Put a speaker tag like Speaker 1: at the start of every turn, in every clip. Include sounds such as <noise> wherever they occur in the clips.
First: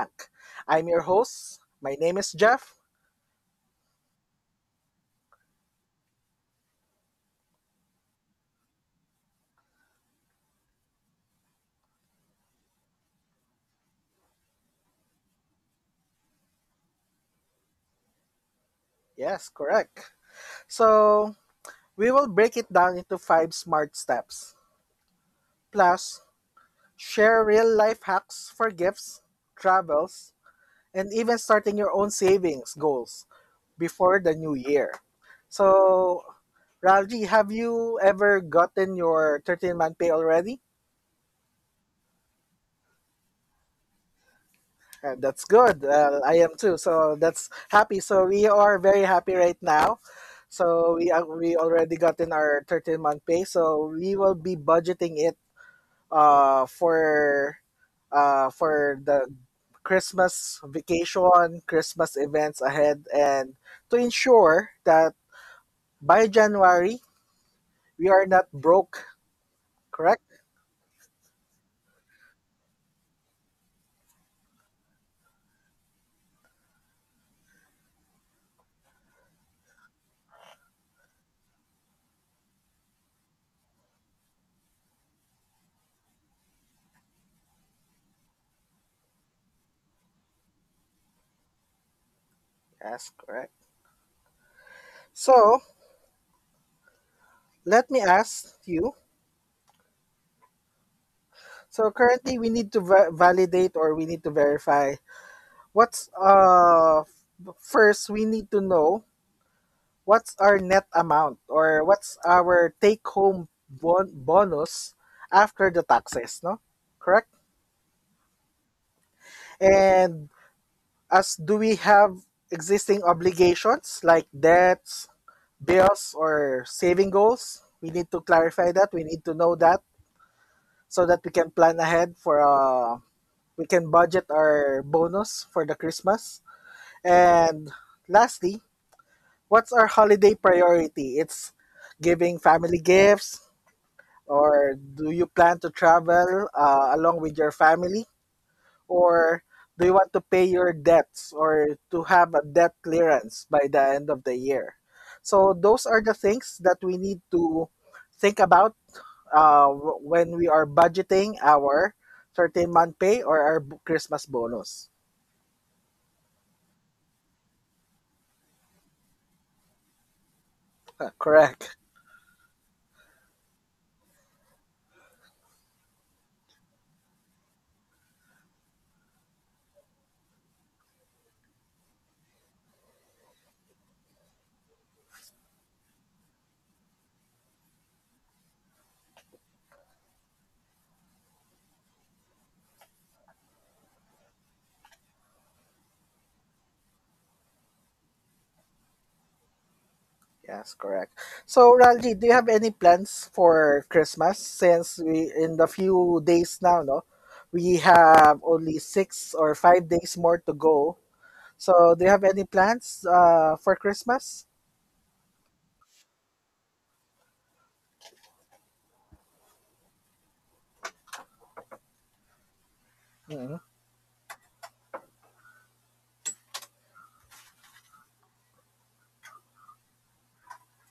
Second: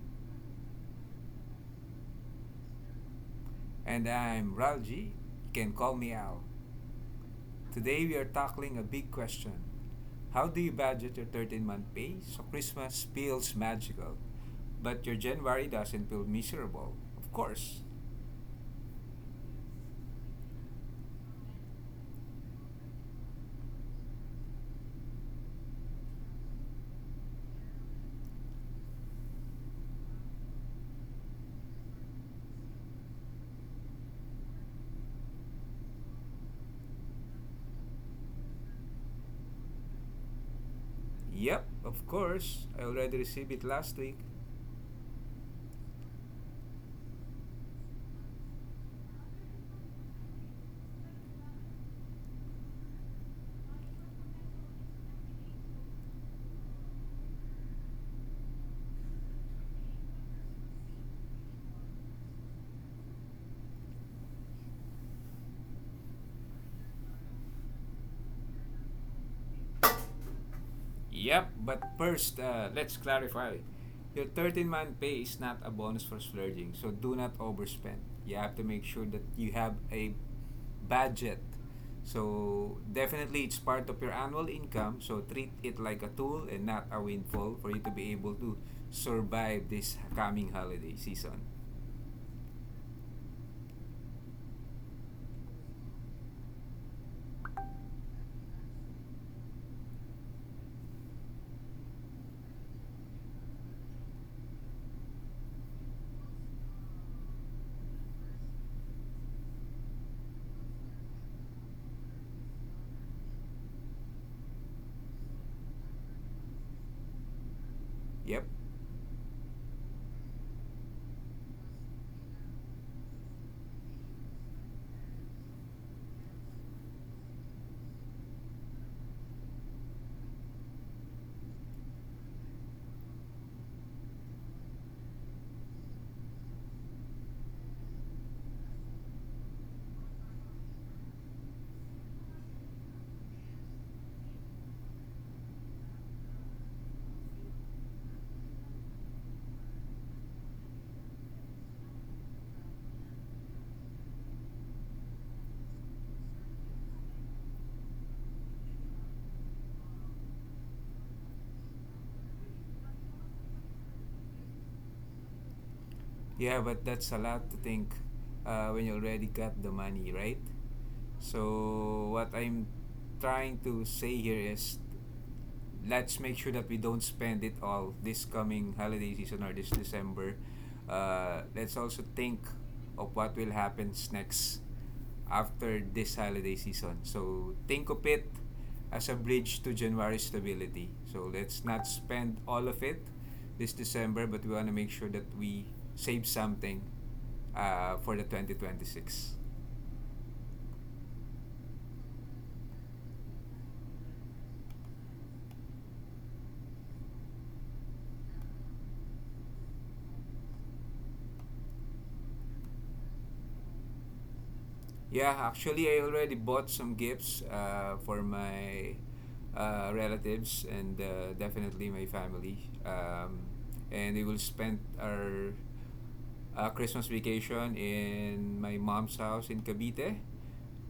Speaker 1: bank. I'm your host. My name is Jeff.
Speaker 2: And I'm Ralji. You can call me Al. Today we are tackling a big question. How do you budget your thirteen month pay so Christmas feels magical, but your January doesn't feel miserable? Of course.
Speaker 1: Yes, correct. So, we will break it down into five smart steps, plus, share real life hacks for gifts, travels, and even starting your own savings goals before the new year. So, Ralji, have you ever gotten your 13-month pay already?
Speaker 2: Yep, of course. I already received it last week.
Speaker 1: That's good. I am too. So that's happy. So we are very happy right now. So we already gotten our 13-month pay. So we will be budgeting it uh for for the Christmas vacation, Christmas events ahead, and to ensure that by January we are not broke, correct?
Speaker 2: Yep, but first, let's clarify. Your thirteen month pay is not a bonus for splurging, so do not overspend. You have to make sure that you have a budget. So, definitely, it's part of your annual income, so treat it like a tool and not a windfall for you to be able to survive this coming holiday season.
Speaker 1: Yes, correct. So, let me ask you. So currently we need to validate, or we need to verify what's first. We need to know what's our net amount, or what's our take home bonus after the taxes, no? Correct?
Speaker 2: Yep.
Speaker 1: And as do we have existing obligations like debts, bills, or saving goals? We need to clarify that, we need to know that, so that we can plan ahead, for we can budget our bonus for the Christmas. And lastly, what's our holiday priority? It's giving family gifts, or do you plan to travel along with your family, or do you want to pay your debts or to have a debt clearance by the end of the year? So those are the things that we need to think about when we are budgeting our 13-month pay or our Christmas bonus.
Speaker 2: Yeah, but that's a lot to think when you already got the money, right?
Speaker 1: <laughs> Correct.
Speaker 2: So what I'm trying to say here is let's make sure that we don't spend it all this coming holiday season or this December. Let's also think of what will happen next after this holiday season. So think of it as a bridge to January stability. So let's not spend all of it this December, but we want to make sure that we save something for the 2026.
Speaker 1: Yes, correct. So, Ralji, do you have any plans for Christmas? Since we in the few days now, no, we have only 6 or 5 days more to go. So, do you have any plans for Christmas?
Speaker 2: Yeah, actually, I already bought some gifts for my relatives and definitely my family. Um,
Speaker 1: Mhm.
Speaker 2: and we will spend our Christmas vacation in my mom's house in Cavite.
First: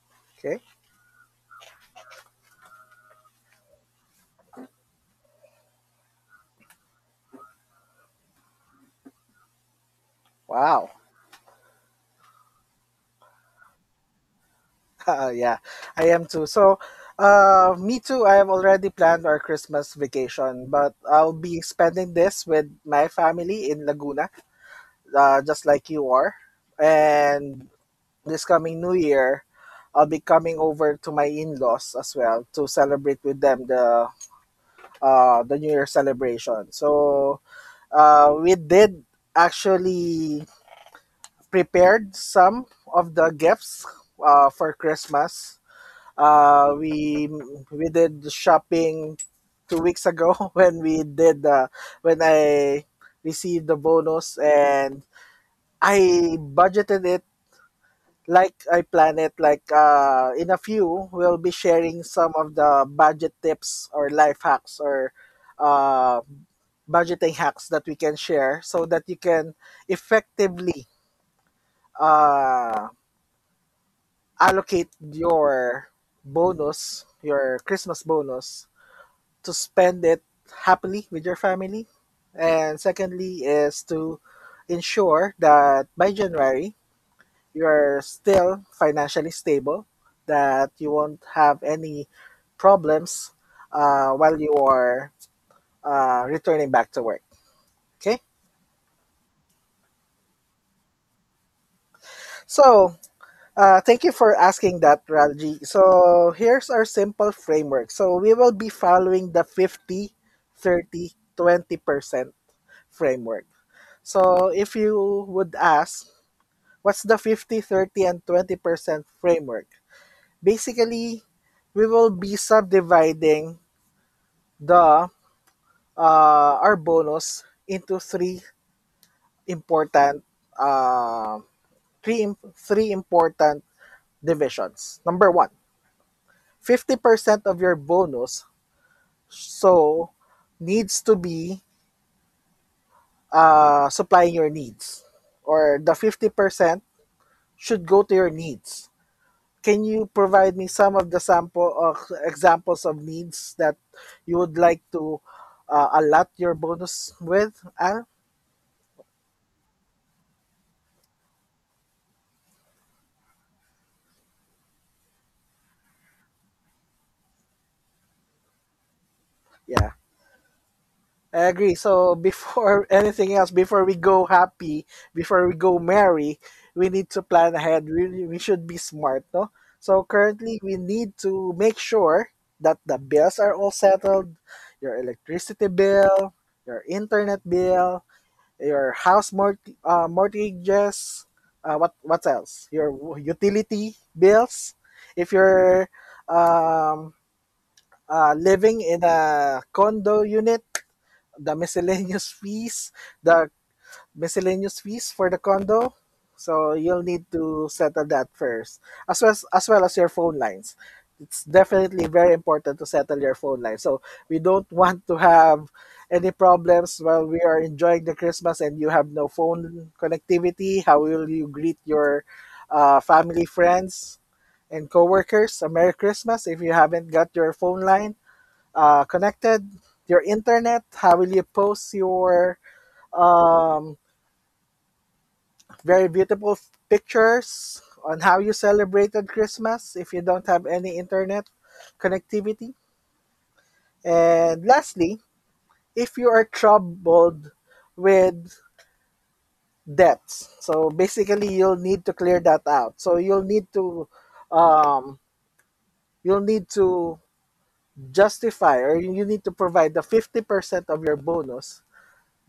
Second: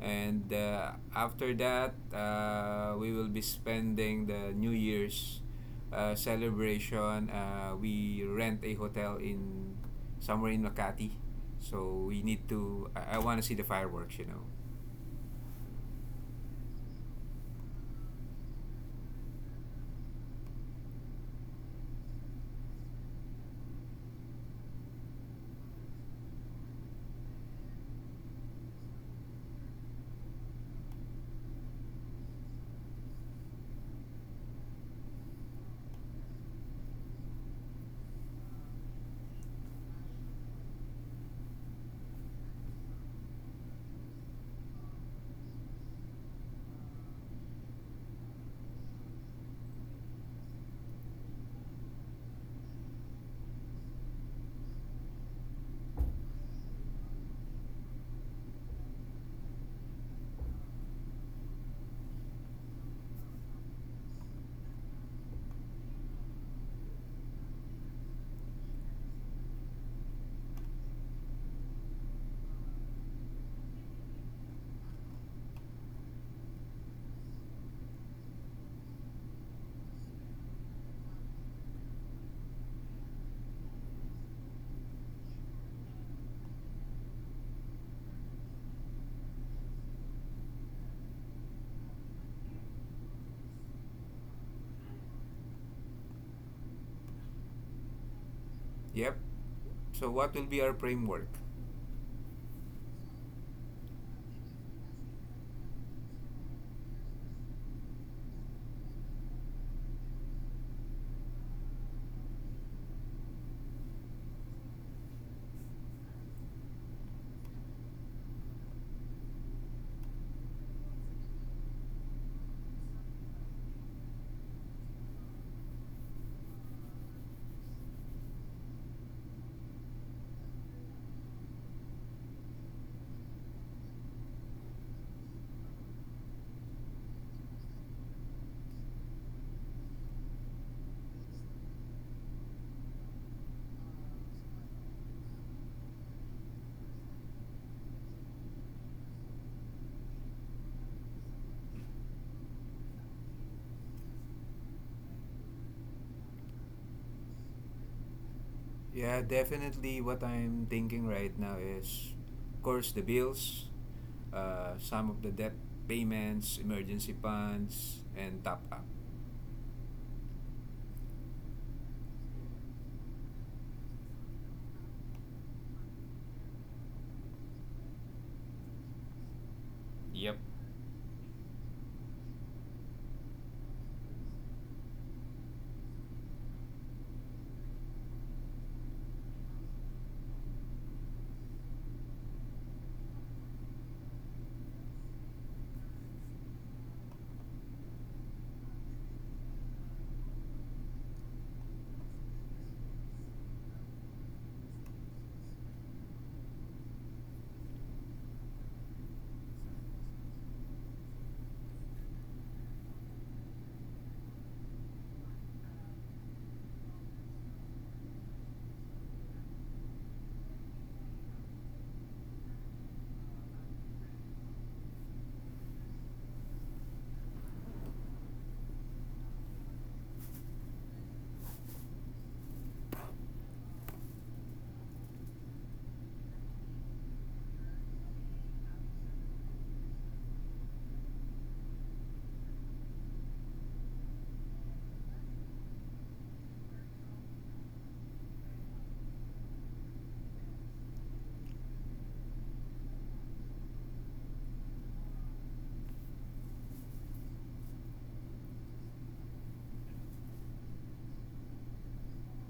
Speaker 2: And
Speaker 1: Okay.
Speaker 2: after that, we will be spending the New Year's celebration. We rent a hotel in somewhere in
Speaker 1: Wow. <laughs>
Speaker 2: Makati. So we need to. I want to see the fireworks.
Speaker 1: Yeah, I am too. So, me too. I have already planned our Christmas vacation, but I'll be spending this with my family in Laguna, just like you are. And this coming new year, I'll be coming over to my in-laws as well to celebrate with them the New Year celebration. So we did actually prepared some of the gifts for Christmas. Uh, we we did shopping 2 weeks ago. <laughs> When I received the bonus, and I budgeted it like I plan it. Like, in a few, we'll be sharing some of the budget tips or life hacks or uh, budgeting hacks that we can share so that you can effectively uh, allocate your bonus, your Christmas bonus, to spend it happily with your family. And secondly, is to ensure that by January, you're still financially stable, that you won't have any problems while you are returning back to work. Okay,
Speaker 2: Yep. So what will be our framework?
Speaker 1: so thank you for asking that, Ralji. So here's our simple framework. So we will be following the 50, 30, 20% framework. So if you would ask, what's the 50, 30, and 20% framework? Basically, we will be subdividing the our bonus into three important uh, three im- three important divisions. Number one, 50% of your bonus so needs to be supplying your needs, or the 50% should go to your needs. Can you provide me some of the sample of examples of needs that you would like to allot your bonus with? Al?
Speaker 2: Yeah, definitely. What I'm thinking right now is, of course, the bills, some of the debt payments, emergency funds, and top up.
Speaker 1: Yeah. I agree. So before <laughs> anything else, before we go happy, before we go merry, we need to plan ahead. We should be smart, no? So
Speaker 2: Yep.
Speaker 1: currently, we need to make sure that the bills are all settled, your electricity bill, your internet bill, your house mortgages, what else? Your utility bills. If you're um, living in a condo unit, the miscellaneous fees, the miscellaneous fees for the condo. So you'll need to settle that first, as well as your phone lines. It's definitely very important to settle your phone lines. So we don't want to have any problems while we are enjoying the Christmas and you have no phone connectivity. How will you greet your family, friends, and coworkers a Merry Christmas if you haven't got your phone line connected? Your internet, how will you post your um, very beautiful pictures on how you celebrated Christmas if you don't have any internet connectivity? And lastly, if you are troubled with debts, so basically you'll need to clear that out. So um, you'll need to justify, or you need to provide the 50% of your bonus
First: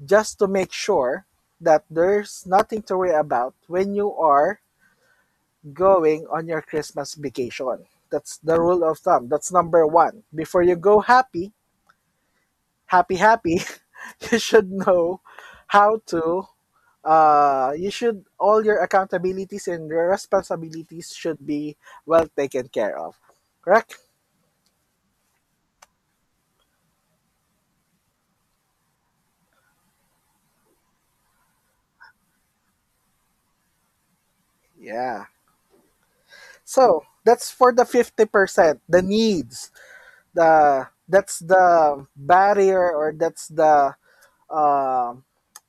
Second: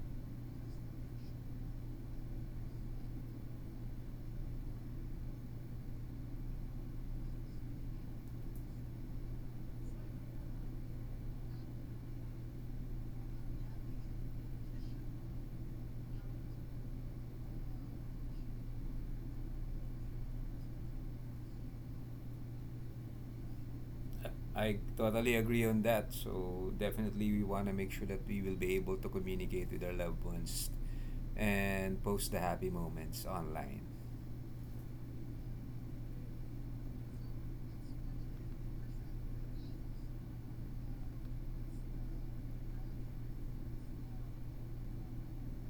Speaker 1: just to make sure that there's nothing to worry about when you are going on your Christmas vacation. That's the rule of thumb. That's number one. Before you go happy, happy, happy, <laughs> you should know how to. You should, all your accountabilities and your responsibilities should be well taken care of. Correct?
Speaker 2: I totally agree on that. So definitely we want to make sure that we will be able to communicate with our loved ones and post the happy moments online.
Speaker 1: Yeah. So that's for the 50%. The needs. The that's the barrier, or that's the um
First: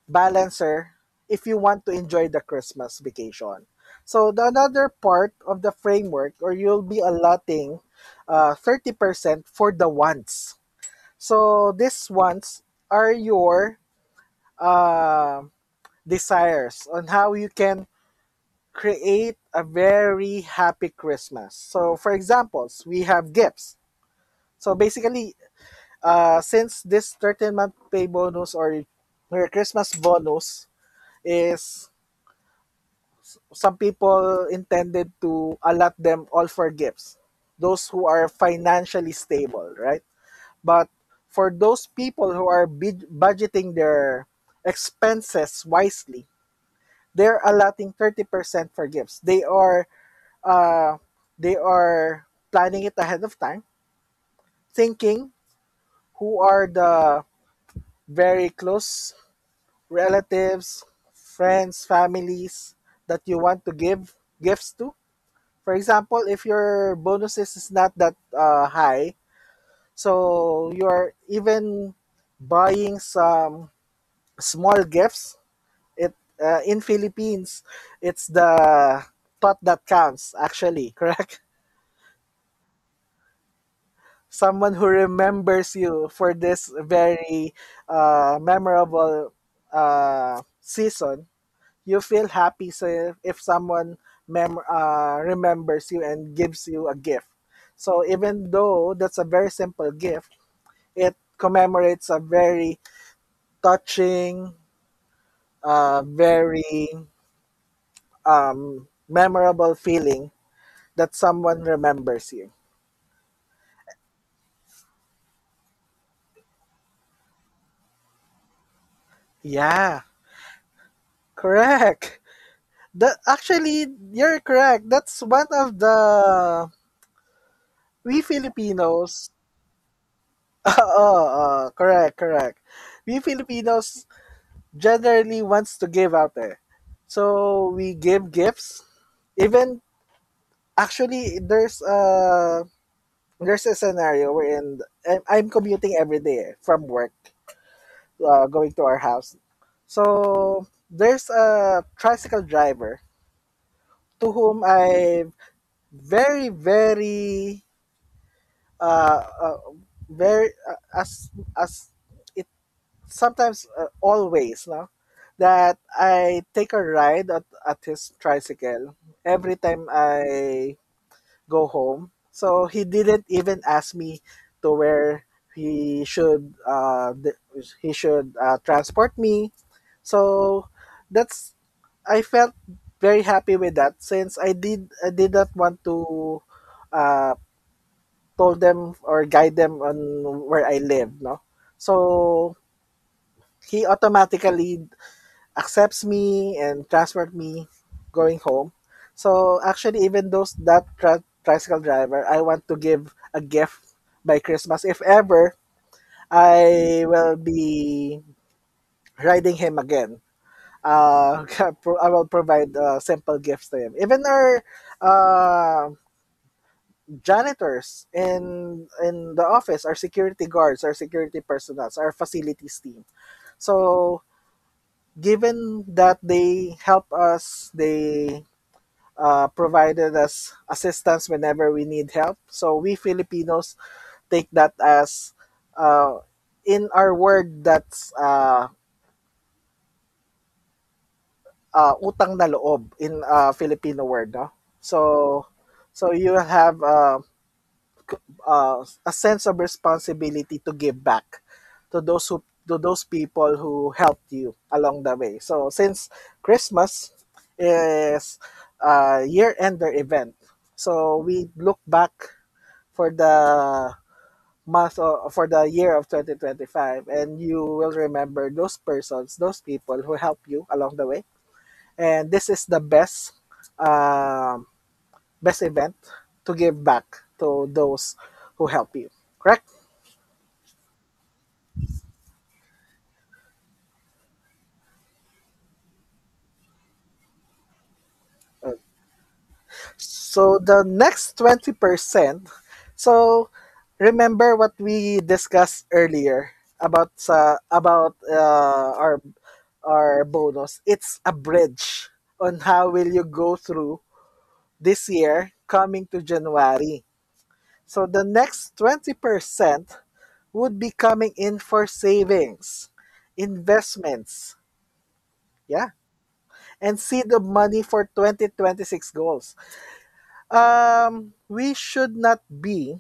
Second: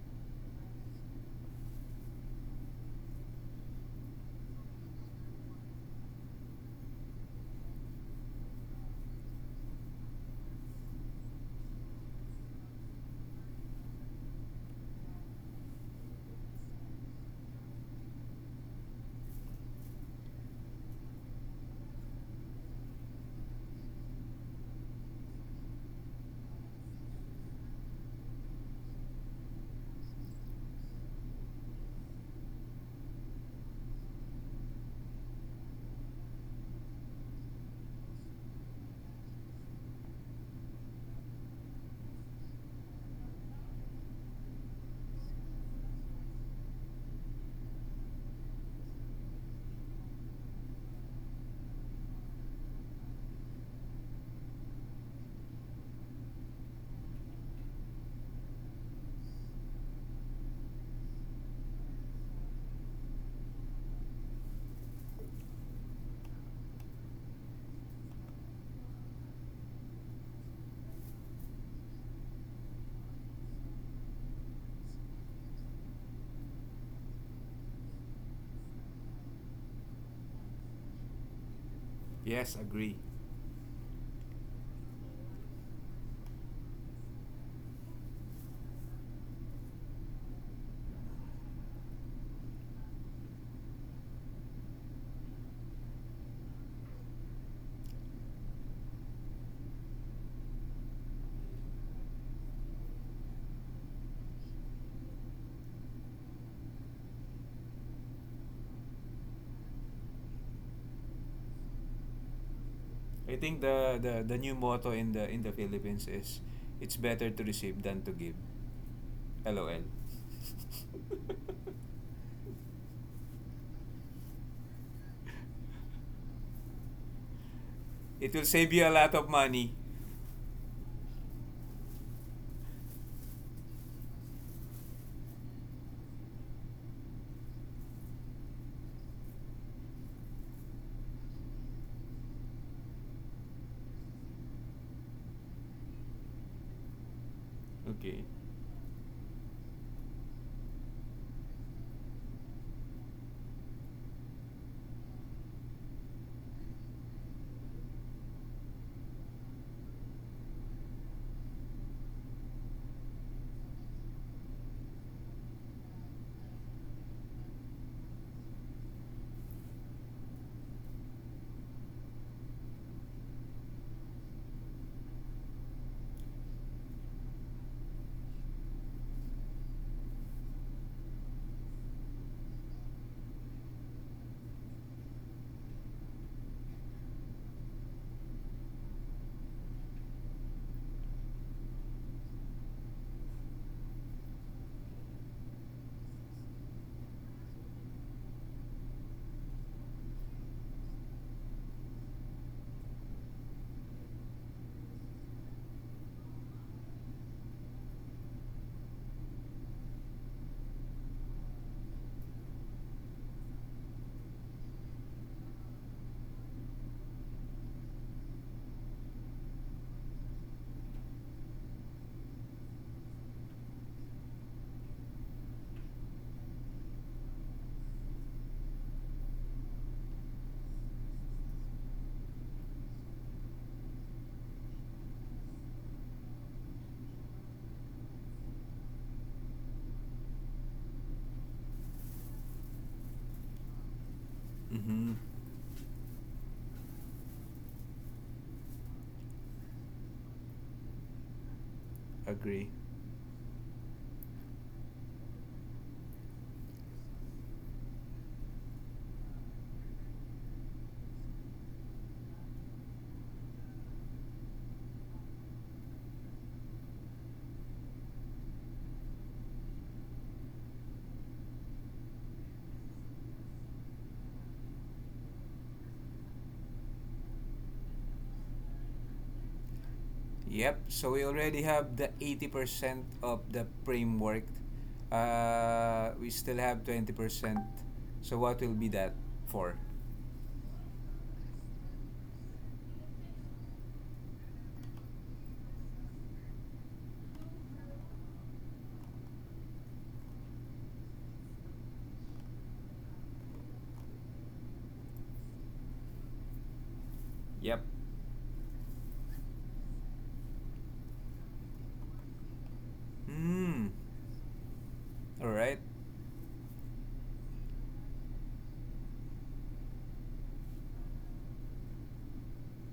Speaker 1: balancer if you want to enjoy the Christmas vacation. So the another part of the framework, or you'll be allotting 30% for the wants. So these wants are your uh, desires on how you can create a very happy Christmas. So for examples, we have gifts. So basically, since this 13-month pay bonus or your Christmas bonus is, some people intended to allot them all for gifts, those who are financially stable, right? But for those people who are budgeting their expenses wisely, they're allotting 30% for gifts. Uh, they are planning it ahead of time, thinking who are the very close relatives, friends, families that you want to give gifts to. For example, if your bonuses is not that high, so you're even buying some small gifts. It In Philippines, it's the thought that counts actually, <laughs> correct?
Speaker 2: Yes, agree.
Speaker 1: Someone who remembers you for this very memorable season, you feel happy. So if someone remembers you and gives you a gift, so even though that's a very simple gift, it commemorates a very touching, very memorable feeling that someone remembers you.
Speaker 2: I think the new motto in the Philippines is it's better to receive than to give. LOL.
Speaker 1: Yeah,
Speaker 2: <laughs>
Speaker 1: correct. That actually, you're correct. That's one of the, we
Speaker 2: It will save you a lot
Speaker 1: Filipinos.
Speaker 2: of money.
Speaker 1: <laughs> Oh, correct, correct. We Filipinos generally wants to give out there. So we give gifts. Even actually, there's a scenario wherein I'm commuting every day eh, from work,
Speaker 2: Okay.
Speaker 1: going to our house. So there's a tricycle driver to whom I very very uh, uh very uh, as as sometimes, always, no, that I take a ride at his tricycle every time I go home. So he didn't even ask me to where he should transport me. So that's, I felt very happy with that, since I did not want to uh told them or guide them on where I live, no. So he automatically accepts me and transferred me going home. So actually, even those that tricycle driver, I want to give a gift by Christmas. If ever I will be riding him again, uh, <laughs> I will provide simple gifts to him. Even our uh, janitors in the office, our security guards, our security personnel, our facilities team. So given that they help us, they provided us assistance whenever we need help. So we Filipinos take that as uh, in our word, that's utang na loob in Filipino word. No? So
Speaker 2: Mm-hmm.
Speaker 1: so you have a sense of responsibility to give back to those who
Speaker 2: Agree.
Speaker 1: to those people who helped you along the way. So since Christmas is a year-ender event, so we look back for the month or for the year of 2025, and you will remember those people who help you along the way, and this is the best um, best event to give back to those who help you. Correct.
Speaker 2: Yep. So we already have the 80% of the framework. We still have 20%. So what
Speaker 1: Okay.
Speaker 2: will be that for?
Speaker 1: So the next 20%, so remember what we discussed earlier about our bonus. It's a bridge on how will you go through this year coming to January.
Speaker 2: Yep.
Speaker 1: So the next 20% would be coming in for savings,
Speaker 2: Hmm.
Speaker 1: investments,
Speaker 2: All right.
Speaker 1: yeah, and see the money for 2026 goals. We should not be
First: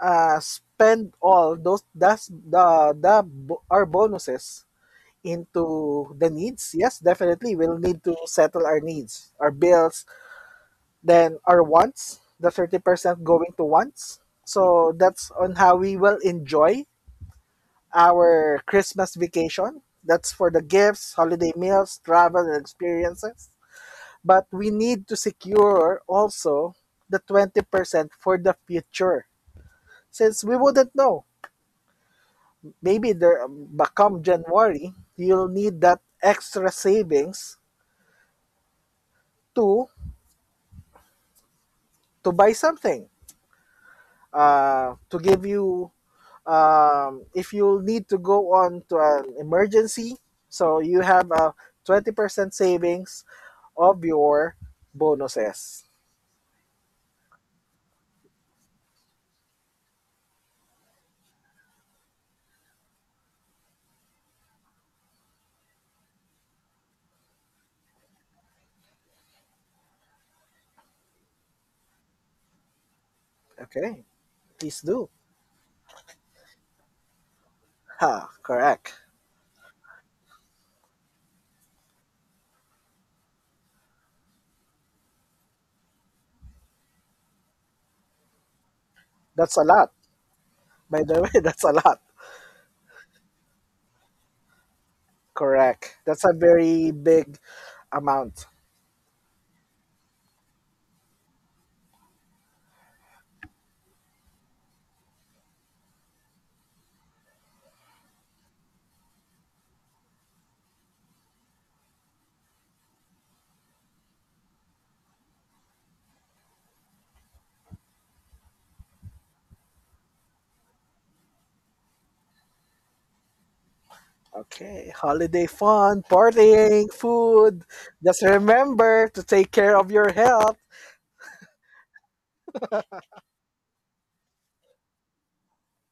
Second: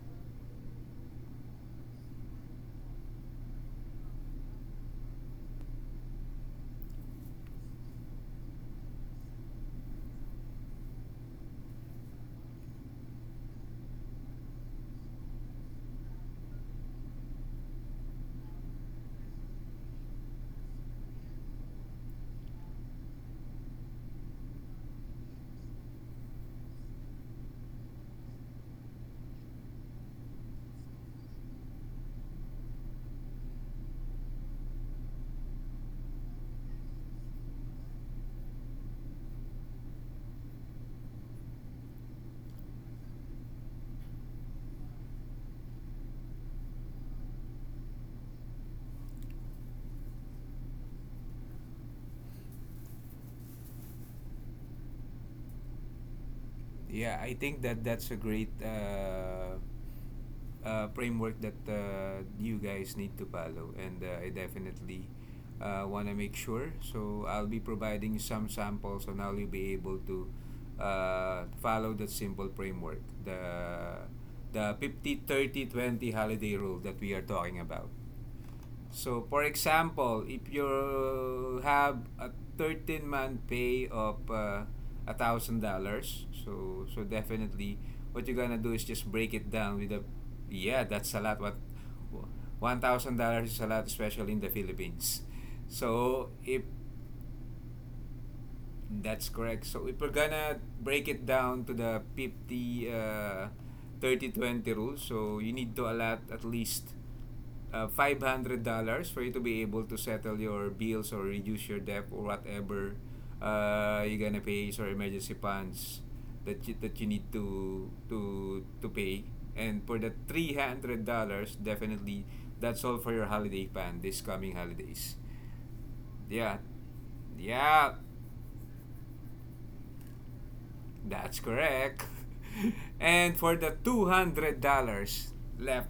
Speaker 1: spend all those, that's the our bonuses into the needs. Yes, definitely we'll need to settle our needs, our bills, then our wants, the 30% going to wants. So that's on how we will enjoy our Christmas vacation. That's for the gifts, holiday meals, travel, and experiences. But we need to secure also the 20% for the future. Since we wouldn't know, maybe there, but come January, you'll need that extra savings to to buy something, to give you if you need to go on to an emergency, so you have a 20% savings of your bonuses.
Speaker 2: Yeah, I think that that's a great framework that you guys need to follow, and I definitely want to make sure. So I'll be providing some samples, and I'll be able to follow that simple framework,
Speaker 1: Okay,
Speaker 2: the
Speaker 1: please do.
Speaker 2: 50/30/20 holiday rule that we are talking about.
Speaker 1: Ha, correct.
Speaker 2: So, for example, if you have a 13 month pay of $1,000, so definitely what you're gonna do is just break it
Speaker 1: That's a
Speaker 2: down
Speaker 1: lot.
Speaker 2: with a yeah,
Speaker 1: By
Speaker 2: that's
Speaker 1: the
Speaker 2: a
Speaker 1: way, <laughs>
Speaker 2: lot. What
Speaker 1: that's a lot.
Speaker 2: $1,000 is a lot, especially in the Philippines.
Speaker 1: Correct. That's a
Speaker 2: So if
Speaker 1: very big amount.
Speaker 2: that's correct, so if we're gonna break it down to the 50 30 20 rule, so you need to allot at least $500 for you to be able to settle your bills or reduce your debt or whatever you're gonna pay your emergency funds that you need to to pay. And for the $300, definitely that's all for your holiday plan this coming
Speaker 1: Okay,
Speaker 2: holidays.
Speaker 1: holiday fun,
Speaker 2: Yeah,
Speaker 1: partying, food.
Speaker 2: yeah.
Speaker 1: Just remember to take care of your health.
Speaker 2: That's correct. <laughs> And for the $200 left,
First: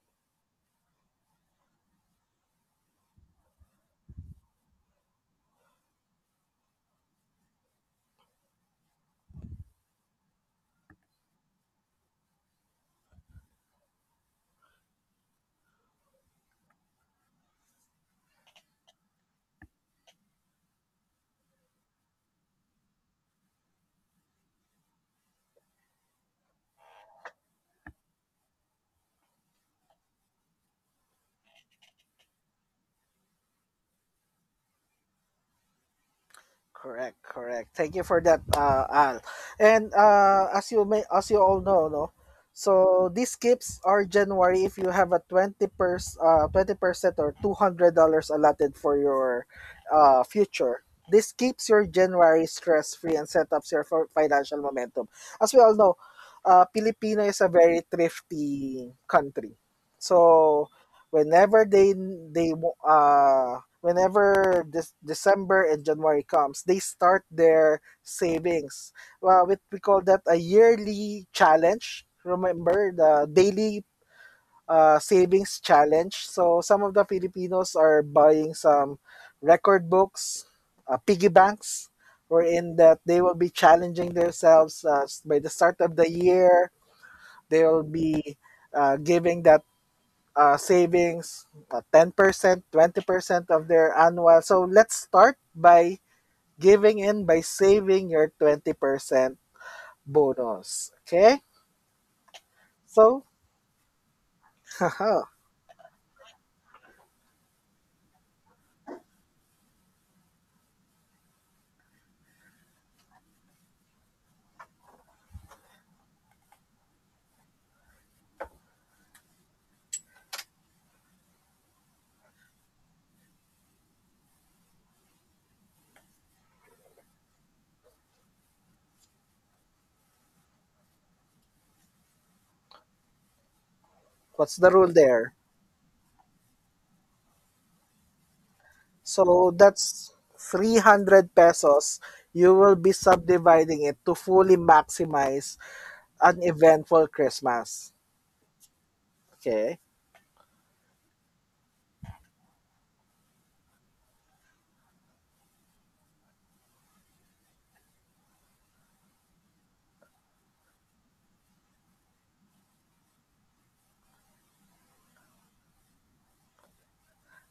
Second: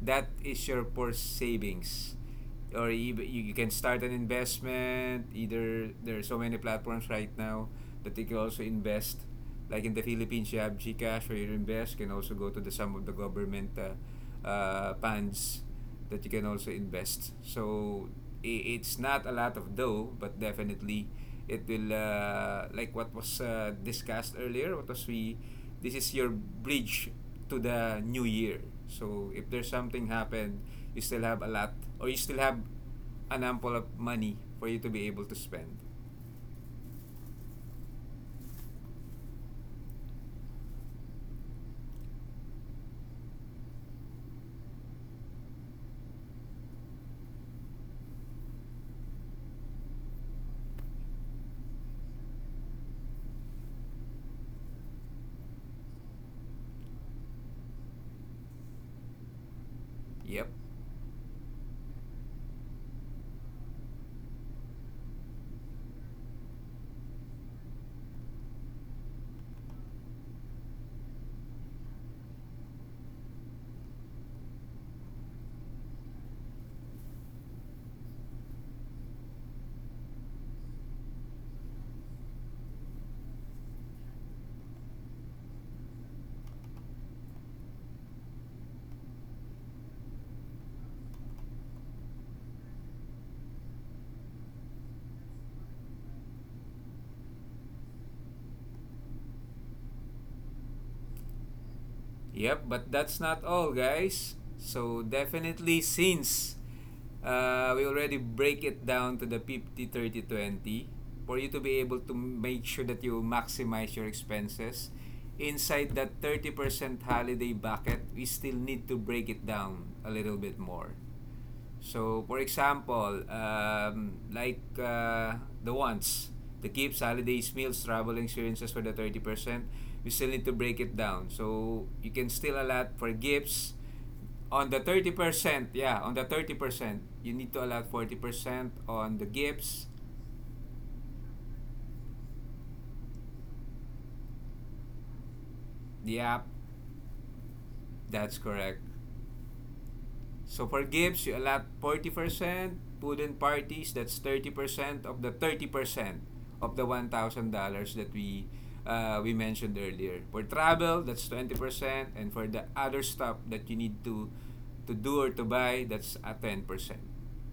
Speaker 2: that is your for savings. Or you can start an investment. Either there are so many platforms right now that you can also invest. Like in the Philippines, you have GCash where you invest. You can also go to the some of the government funds that you can also invest. So it's not a lot of dough, but definitely it will like what was discussed earlier. What was we? This is your bridge to the new year. So if there's something happened, you still have a lot, or you still have an ample of money for you to be able to spend.
Speaker 1: Correct, correct. Thank you for that, Al. And as you all know, no. So these gifts are January if you have a 20%, or $200 allotted for your future. This keeps your January stress free and set up your financial momentum. As we all know, Filipino is a very thrifty country.
Speaker 2: Yep.
Speaker 1: So whenever whenever this December and January comes, they start their savings. Well, we call that a yearly challenge. Remember the daily savings challenge. So some of the Filipinos are buying some record books, piggy banks, wherein that they will be challenging themselves by the start of the year. They will be giving that 10%, 20% of their annual. So let's start by giving in by saving your 20% bonus. Okay?
Speaker 2: Yep, but that's
Speaker 1: So,
Speaker 2: not all, guys.
Speaker 1: <laughs>
Speaker 2: So
Speaker 1: haha,
Speaker 2: definitely since we already break it down to the 50/30/20 for you to be able to make sure that you maximize your expenses inside that 30% holiday bucket, we still need to break it down a little bit more. So, for example, like the wants, the gifts, holidays, meals, travel experiences for the 30%, we still need to break it down. So, you can still allot for gifts.
Speaker 1: what's
Speaker 2: On
Speaker 1: the
Speaker 2: the
Speaker 1: rule
Speaker 2: thirty
Speaker 1: there?
Speaker 2: percent yeah, on the 30% you need to allot 40% on the
Speaker 1: So
Speaker 2: gifts,
Speaker 1: that's 300 pesos. You will be subdividing it to fully maximize
Speaker 2: the
Speaker 1: an
Speaker 2: app.
Speaker 1: eventful Christmas.
Speaker 2: That's correct.
Speaker 1: Okay?
Speaker 2: So for gifts, you allot 40%, food and parties, that's 30% of the 30% of the $1,000 that we mentioned earlier. For travel, that's 20%, and for the other stuff that you need to do or to buy, that's a 10%.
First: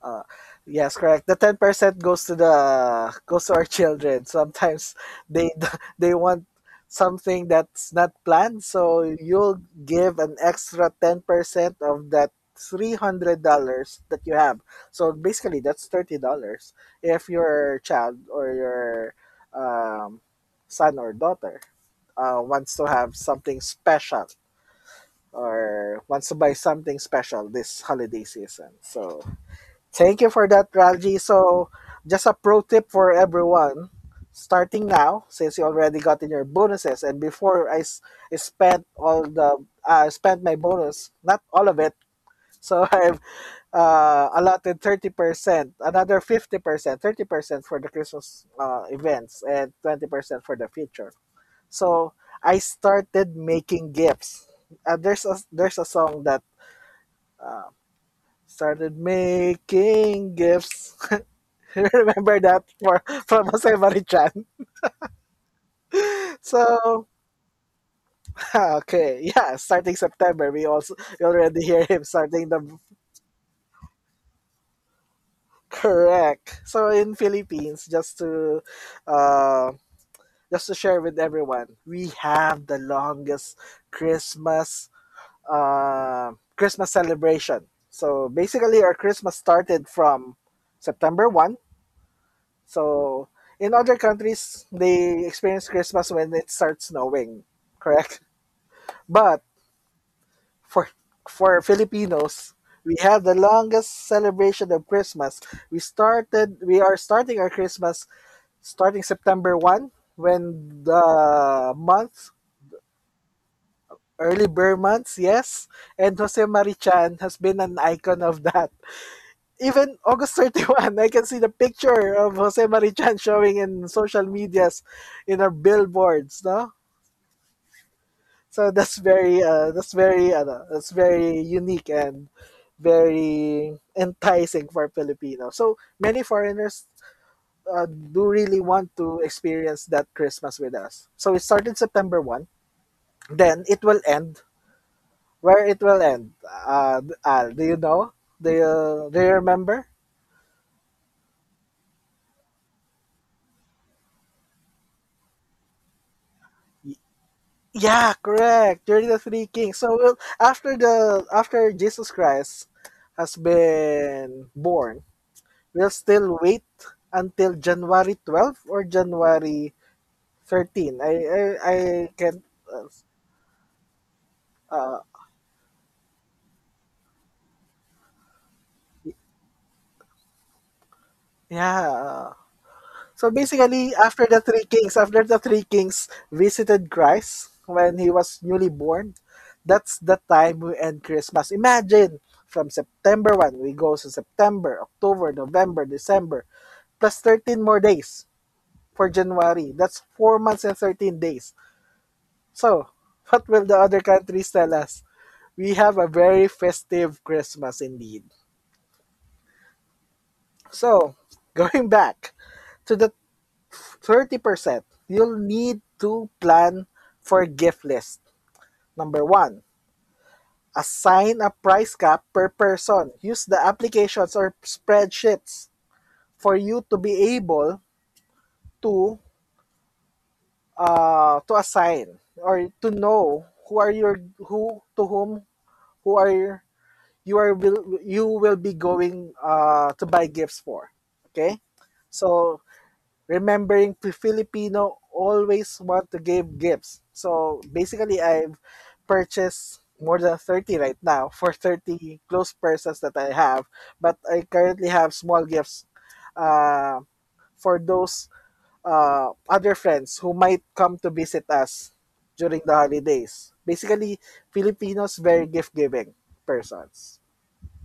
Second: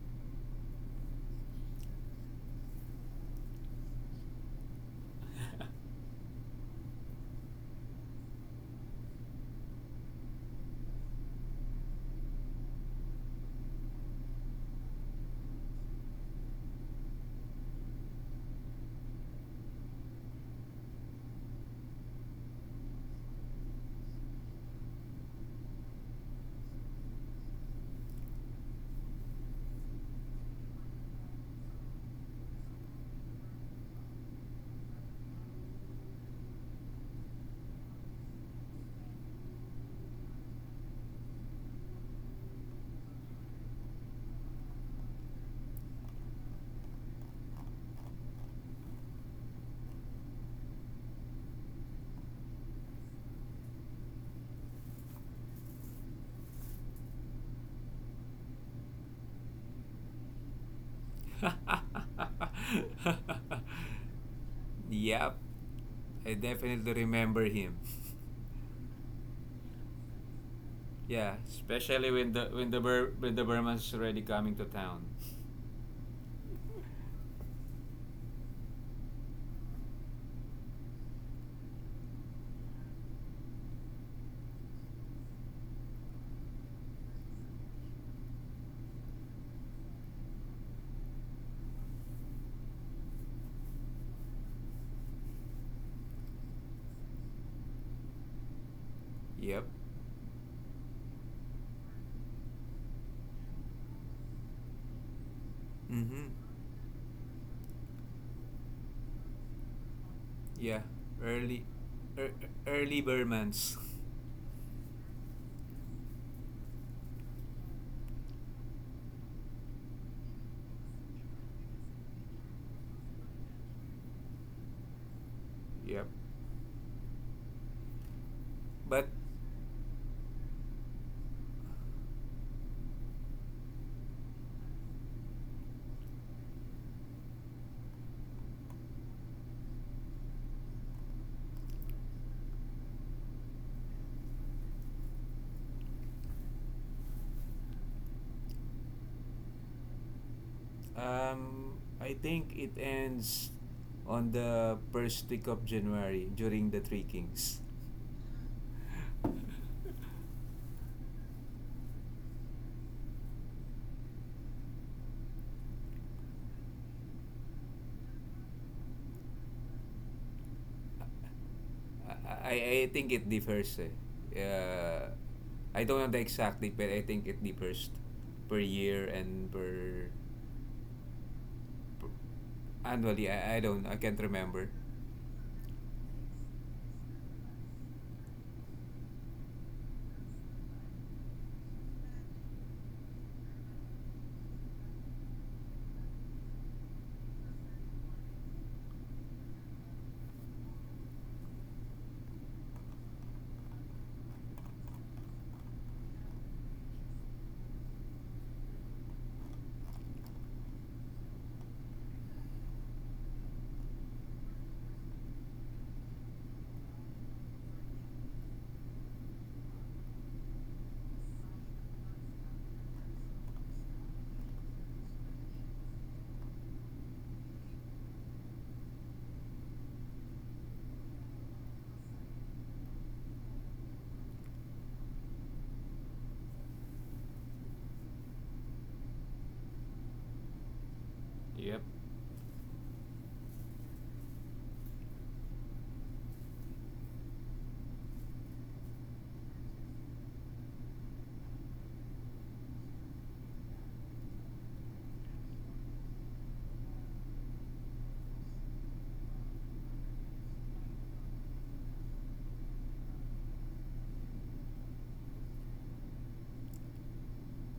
Speaker 1: Uh, yes, correct. The 10% goes to our children. Sometimes they <laughs> they want something that's not planned, so you'll give an extra 10% of that $300 that you have. So basically, that's $30 if your child or your um, son or daughter wants to have something special or wants to buy something special this holiday season. So thank you for that, Ralji. So, just a pro tip for everyone starting now, since you already got in your bonuses, and I spent all the spent my bonus, not all of it. So <laughs> I've allotted 30%, another 50%, 30% for the Christmas events, and 20% for the future. So I started making gifts. There's a song that uh, started making gifts. <laughs> <laughs> Remember that for from Jose Marichan.
Speaker 2: <laughs> Yep. I definitely
Speaker 1: So
Speaker 2: remember him.
Speaker 1: <laughs> okay, yeah, starting September,
Speaker 2: <laughs>
Speaker 1: we
Speaker 2: Yeah,
Speaker 1: already hear him
Speaker 2: especially when
Speaker 1: starting
Speaker 2: the
Speaker 1: the
Speaker 2: when the Bur- when the Burman's already coming to town.
Speaker 1: correct. So in Philippines, uh, just to share with everyone, we have the longest Christmas Christmas celebration. So basically, our Christmas started from September one. So in other countries, they experience Christmas when it starts snowing. Correct. But
Speaker 2: Yep.
Speaker 1: For for Filipinos, we have the longest celebration of Christmas.
Speaker 2: Mm-hmm.
Speaker 1: We are starting our Christmas starting September 1 when
Speaker 2: Yeah. Early,
Speaker 1: the month
Speaker 2: er, early Burmans. <laughs>
Speaker 1: early Burr months, yes, and Jose Marichan has been an icon of that. Even August 31, I can see the picture of Jose Marichan showing in social medias in our
Speaker 2: Yep.
Speaker 1: billboards, no? So that's
Speaker 2: But
Speaker 1: very ano, that's very unique and very enticing for Filipino. So many foreigners do really want to experience that Christmas with us. So it started September 1. Then it will end. Where it will end? Al, do you know? Do you remember?
Speaker 2: um, I think it ends on the first week of January during the
Speaker 1: Y-
Speaker 2: Three Kings.
Speaker 1: Yeah, correct. During the Three Kings. So well, after Jesus Christ has been born, we'll still wait until January 12th or January 13. I
Speaker 2: I,
Speaker 1: can't.
Speaker 2: I, I think it differs. Eh.
Speaker 1: Uh,
Speaker 2: I don't know the exact date, but I think it differs per year and per
Speaker 1: yeah. So
Speaker 2: annually. I
Speaker 1: basically,
Speaker 2: don't. I can't remember.
Speaker 1: after the three kings visited Christ when he was newly born, that's the time we end Christmas. Imagine from September 1, we go to September, October, November, December, plus 13 more days for January. That's 4 months and 13 days. So, what will the other countries tell us? We have a very festive Christmas indeed. So, <laughs> going back to the 30%, you'll need to plan for gift list. Number one, assign a price cap per person. Use the applications or spreadsheets for you to be able to to assign or to know who to whom who are your, you will be going to buy gifts for. Okay,
Speaker 2: Yep.
Speaker 1: so remembering Filipino always want to give gifts. So basically, I've purchased more than 30 right now for 30 close persons that I have. But I currently have small gifts uh, for those other friends who might come to visit us during the holidays. Basically, Filipinos very gift giving persons.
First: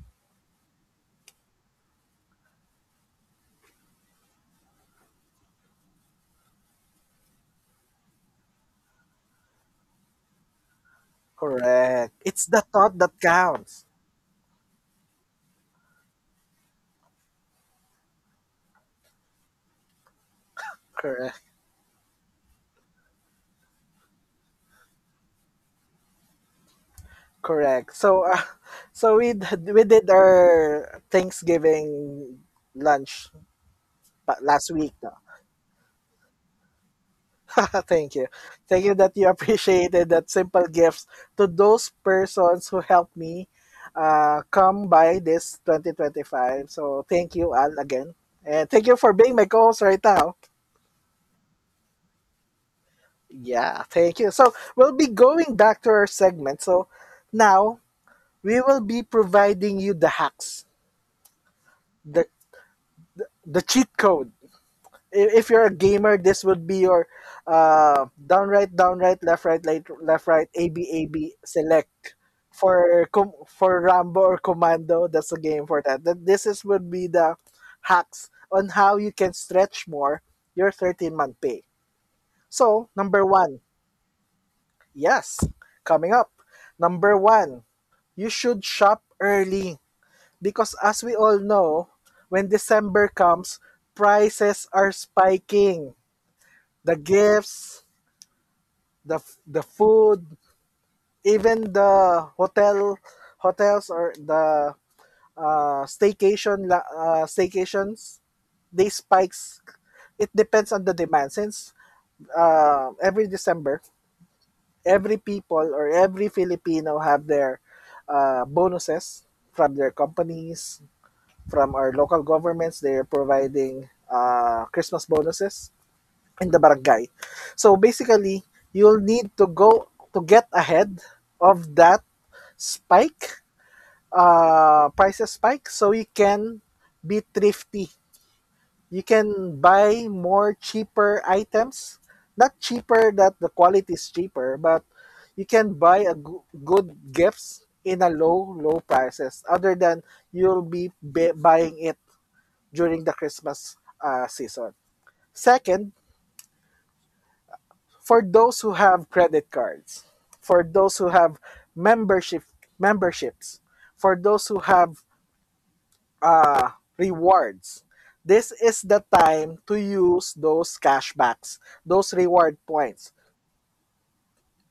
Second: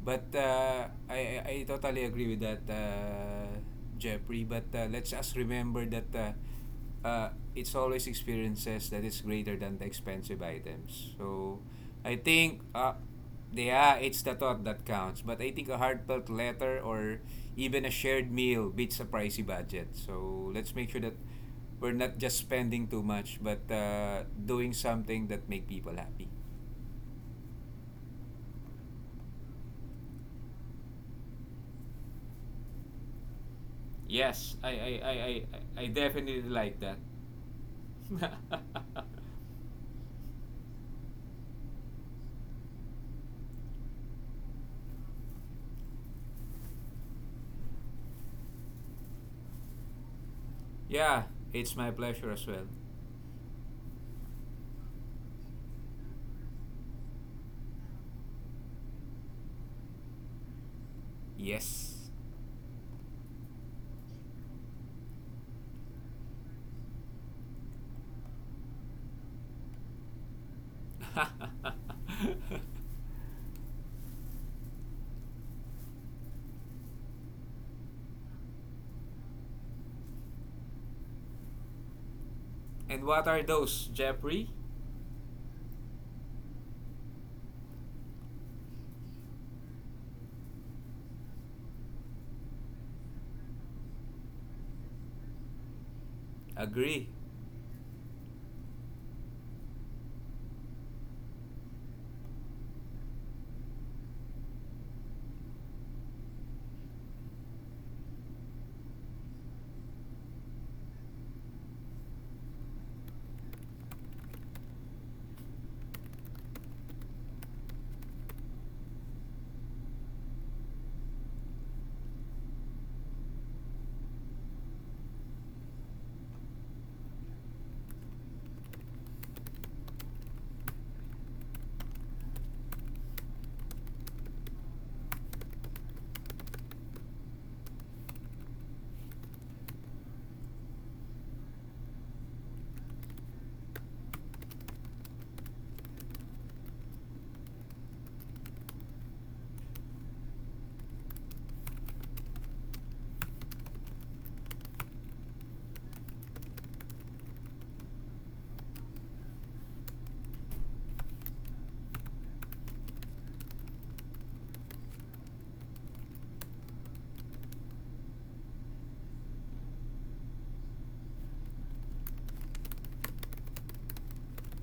Speaker 2: But I totally agree with that, Jeffrey. But let's us remember that uh, it's always experiences that is greater than the expensive items. So
Speaker 1: Correct.
Speaker 2: I
Speaker 1: It's
Speaker 2: think,
Speaker 1: the thought that counts.
Speaker 2: yeah, it's the thought that counts. But I think a heartfelt letter or even a shared meal beats a pricey budget. So let's make sure that
Speaker 1: Correct.
Speaker 2: we're not just spending too much, but doing something that make people happy.
Speaker 1: Correct. So, <laughs> so we did our Thanksgiving lunch
Speaker 2: Yes, I
Speaker 1: last
Speaker 2: I
Speaker 1: week.
Speaker 2: I
Speaker 1: No?
Speaker 2: I I definitely like that.
Speaker 1: <laughs> Thank you, thank you
Speaker 2: <laughs>
Speaker 1: that you appreciated that simple gifts to those persons who helped me come by this 2025. So thank you all again, and thank you for being my co-host right now.
Speaker 2: Yeah, it's my pleasure as well.
Speaker 1: Yeah, thank you. So we'll be going back to our segment. So now we will be providing you the hacks,
Speaker 2: Yes.
Speaker 1: the the cheat code if you're a gamer, this would be your down right, right, left right, A B A B
Speaker 2: <laughs>
Speaker 1: select for Rambo or Commando. That's a game for that. That this is would be the hacks on how you can stretch more your 13-month pay. So
Speaker 2: And
Speaker 1: number
Speaker 2: what are
Speaker 1: one,
Speaker 2: those, Jeffrey?
Speaker 1: yes, coming up. Number one, you should shop early because as we all know, when December comes, prices are spiking the
Speaker 2: Agree.
Speaker 1: gifts, the the food, even the hotels or the staycations, they spikes. It depends on the demand. Since every December, every people or every Filipino have their bonuses from their companies, from our local governments. They are providing Christmas bonuses in the barangay. So basically, you'll need to go to get ahead of that spike, prices spike, so you can be thrifty. You can buy more cheaper items. Not cheaper that the quality is cheaper, but you can buy a good gifts in a low, low prices other than you'll be buying it during the Christmas season. Second, for those who have credit cards, for those who have membership memberships, for those who have uh, rewards. This is the time to use those cashbacks, those reward points.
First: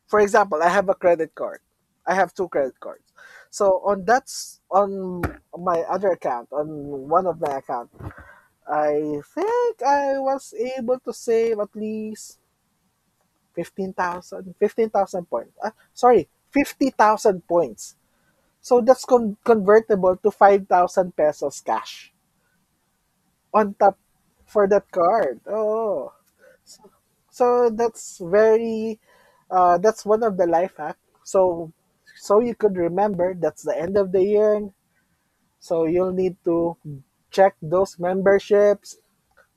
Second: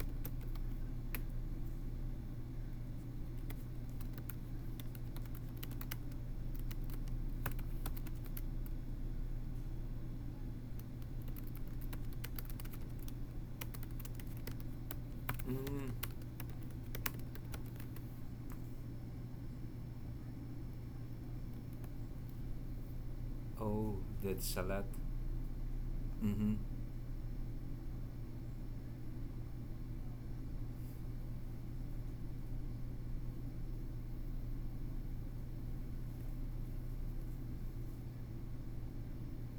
Speaker 1: For example, I have a credit card. I have two credit cards. So on my other account, on one of my account, I think I was able to save at least fifteen thousand points. Ah,
Speaker 2: Mm.
Speaker 1: sorry, 50,000 points. So that's convertible to 5,000 pesos cash on top
Speaker 2: Oh, that's a
Speaker 1: for
Speaker 2: lot.
Speaker 1: that card. Oh.
Speaker 2: Mm-hmm.
Speaker 1: So, so that's very that's one of the life hack. So so you could remember that's the end of the year. So you'll need to check those memberships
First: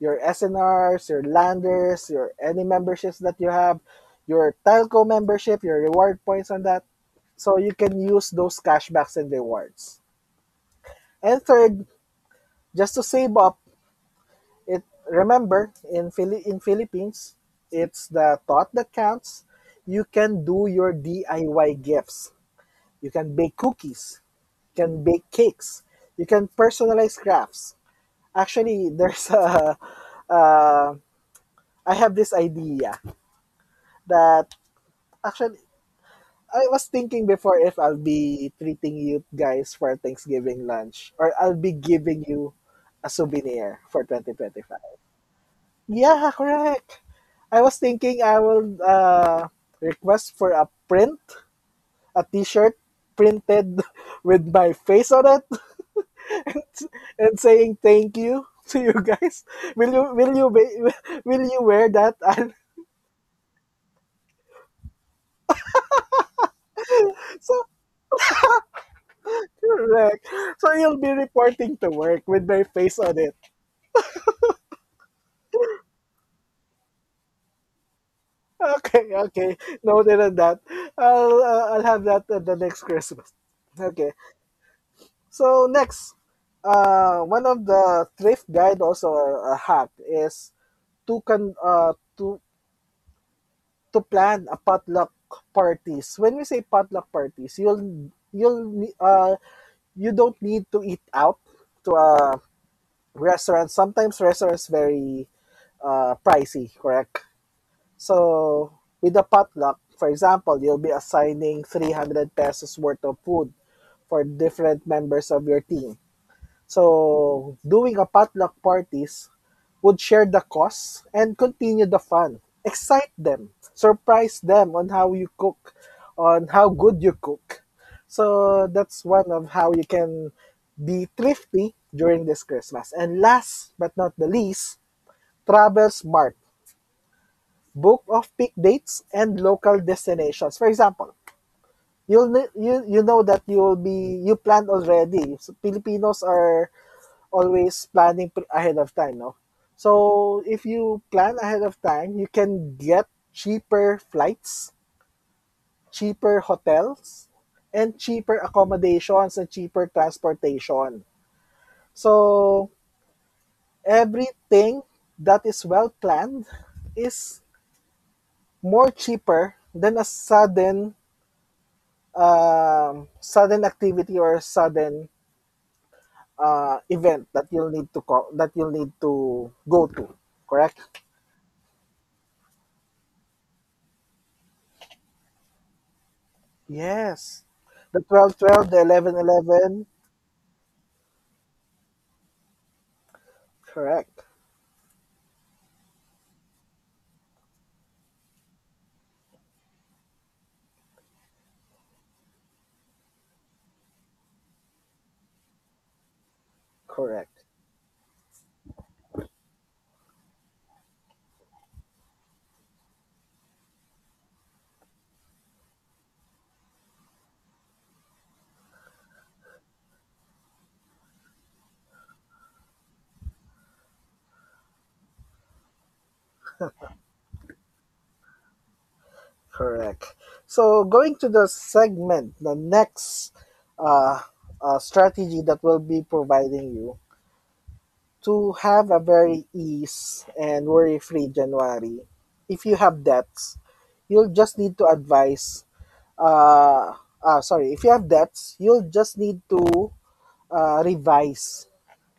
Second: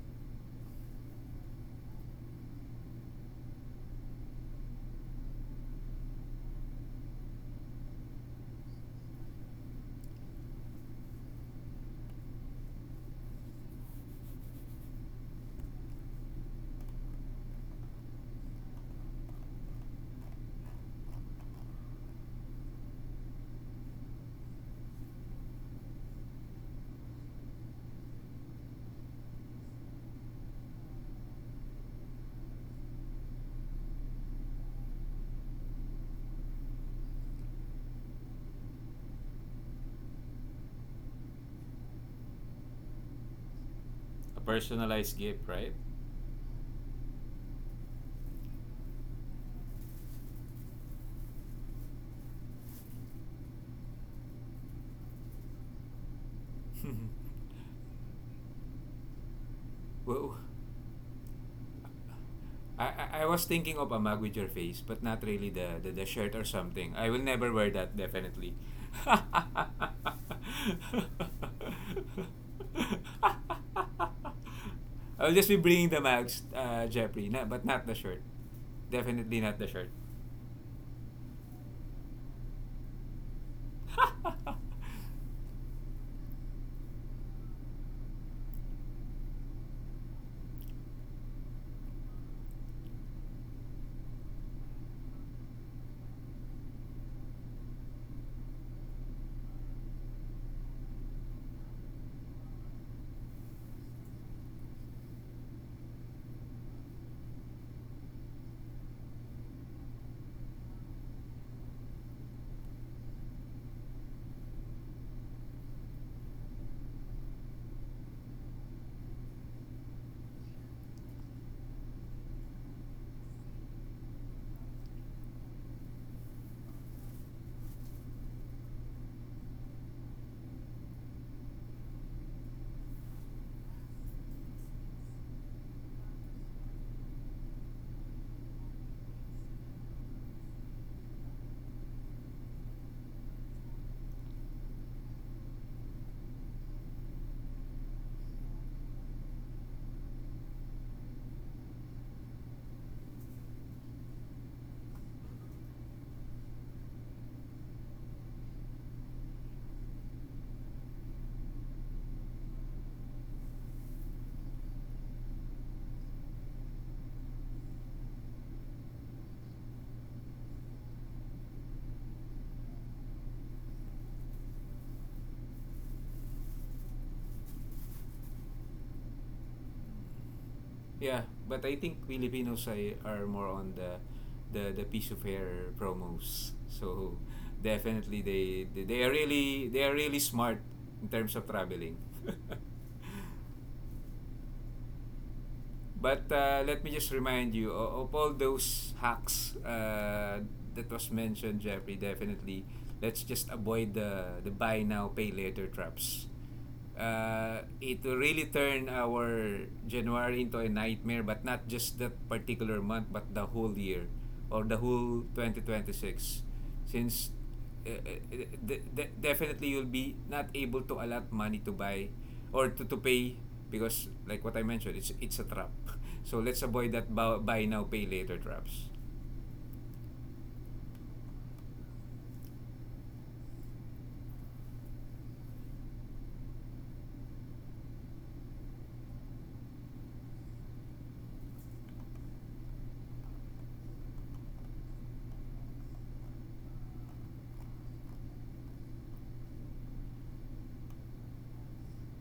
Speaker 1: your SNRs, your landers, your any memberships that you have, your telco membership, your reward points on that. So you can use those cashbacks and rewards. And third, just to save up, it remember in Philippines, it's the thought that counts. You can do your DIY gifts. You can bake cookies, you can bake cakes, you can personalize crafts. Actually, <laughs> there's a uh, I have this idea that Actually, I was thinking before if I'll be treating you guys for Thanksgiving lunch or I'll be giving you a souvenir for
Speaker 2: A
Speaker 1: 2025.
Speaker 2: personalized gift, right?
Speaker 1: Yeah, correct. I was thinking I will request for a print, a t-shirt printed <laughs> with my face on it <laughs> and, and saying thank you <laughs> to you guys. Will you will
Speaker 2: Whoa.
Speaker 1: you be, <laughs> will you wear that? <laughs> And
Speaker 2: I was thinking of a mug with your face, but not really the shirt or something. I will never
Speaker 1: so
Speaker 2: wear that, definitely. <laughs>
Speaker 1: correct. So you'll be reporting to work with my face on it.
Speaker 2: I'll just be bringing the mags, Jeffrey, na, but not the shirt.
Speaker 1: <laughs>
Speaker 2: Definitely
Speaker 1: Okay.
Speaker 2: not the shirt.
Speaker 1: Noted on that. I'll have that at the next Christmas. Okay.
Speaker 2: <laughs>
Speaker 1: So next, one of the thrift guide also a hack is to con to plan a potluck parties. When we say potluck parties, you don't need to eat out to a restaurant. Sometimes restaurants very pricey, correct? So with a potluck, for example, you'll be assigning 300 pesos worth of food for different members of your team. So doing a potluck parties would share the costs and continue the fun. Excite them, surprise them on how you cook, on how good you cook. So that's one of how you can be thrifty during this Christmas. And last but not the least, travel smart book of peak dates and local destinations. For example, you know that you will be you planned already. So Filipinos are always planning ahead of time, no? So if you plan ahead of time, you can get cheaper flights, cheaper hotels, and cheaper accommodations and cheaper transportation. So everything that is well planned is more cheaper than a sudden sudden activity or sudden event that you'll need to call that you'll need to go to. Correct.
Speaker 2: Yeah, but I think Filipinos ay, are more on the piece of hair promos. So
Speaker 1: Yes, the
Speaker 2: definitely
Speaker 1: 12,
Speaker 2: they
Speaker 1: 12, the
Speaker 2: they, they are
Speaker 1: 11,
Speaker 2: really
Speaker 1: 11.
Speaker 2: smart in terms of traveling. <laughs>
Speaker 1: Correct.
Speaker 2: But let me just remind you of all those hacks that was mentioned, Jeffrey. Definitely, let's just avoid the buy now pay later traps.
Speaker 1: Correct.
Speaker 2: It will really turn our January into a nightmare, but not just that particular month, but the whole year or the whole 2026. Since uh, uh, definitely you'll be not able to allot money to buy or to pay because like what I mentioned, it's a trap. <laughs> So let's avoid that buy now pay later traps.
Speaker 1: Correct. So going to the segment, the next uh, strategy that will be providing you to have a very ease and worry free January. If you have debts, you'll just need to advise, uh, sorry if you have debts you'll just need to revise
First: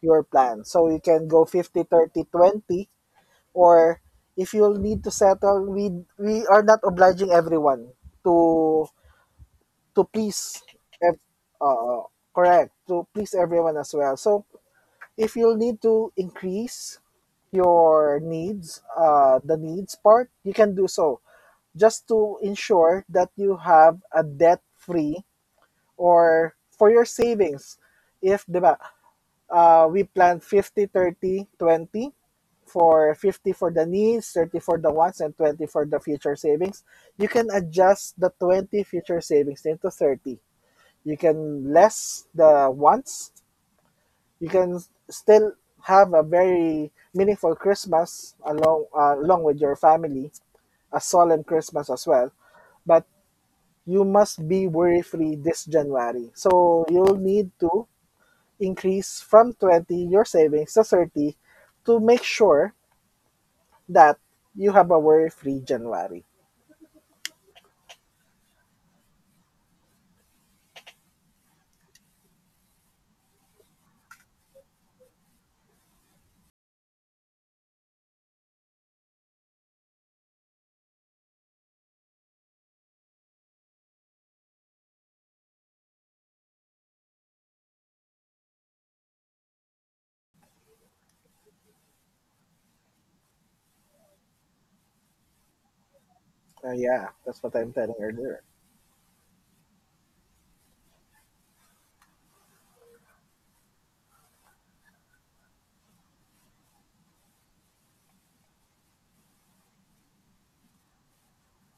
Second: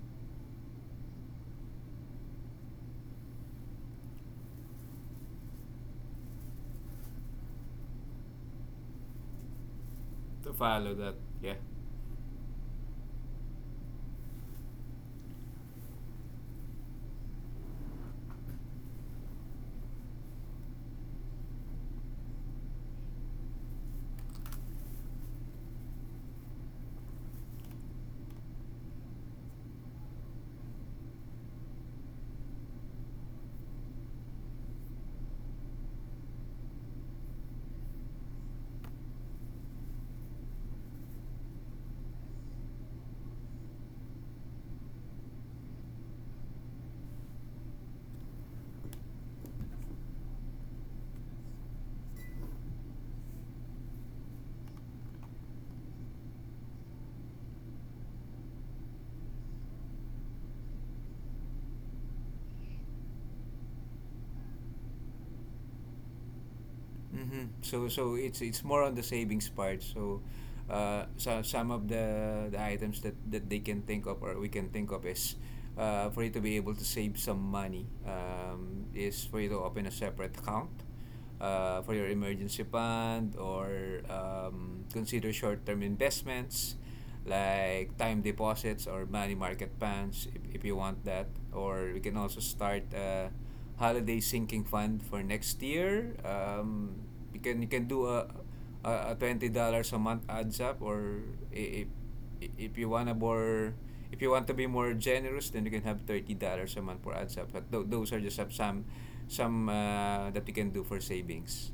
Speaker 1: your plan so you can go 50, 30, 20. Or if you'll need to settle, we are not obliging everyone to to
Speaker 2: To
Speaker 1: please
Speaker 2: follow that,
Speaker 1: ev-
Speaker 2: yeah.
Speaker 1: uh, correct, to please everyone as well. So if you'll need to increase your needs, uh, the needs part, you can do so just to ensure that you have a debt free or for your savings. If, di ba, we plan 50, 30, 20, for 50 for the needs, 30 for the wants, and 20 for the future savings, you can adjust the 20 future savings into 30. You can less the wants. You can still have a very meaningful Christmas along along with your family, a solemn Christmas as well. But you must be worry free this January. So you'll need to increase from 20 your savings to 30 to make sure that you have a worry-free January.
Speaker 2: Mhm. So it's more on the savings part. So some of the items that they can think of or we can think of is for you to be able to save some money, is for you to open a separate account for your emergency fund or consider short-term investments like time deposits or money market funds if you want that, or we can also start a holiday sinking fund for next year.
Speaker 1: Yeah, that's
Speaker 2: You
Speaker 1: what
Speaker 2: can
Speaker 1: I'm telling
Speaker 2: do
Speaker 1: earlier.
Speaker 2: a $20 a month adds up or i- if, if you want to be more generous, then you can have $30 a month for adds up. But those are just some that you can do for savings.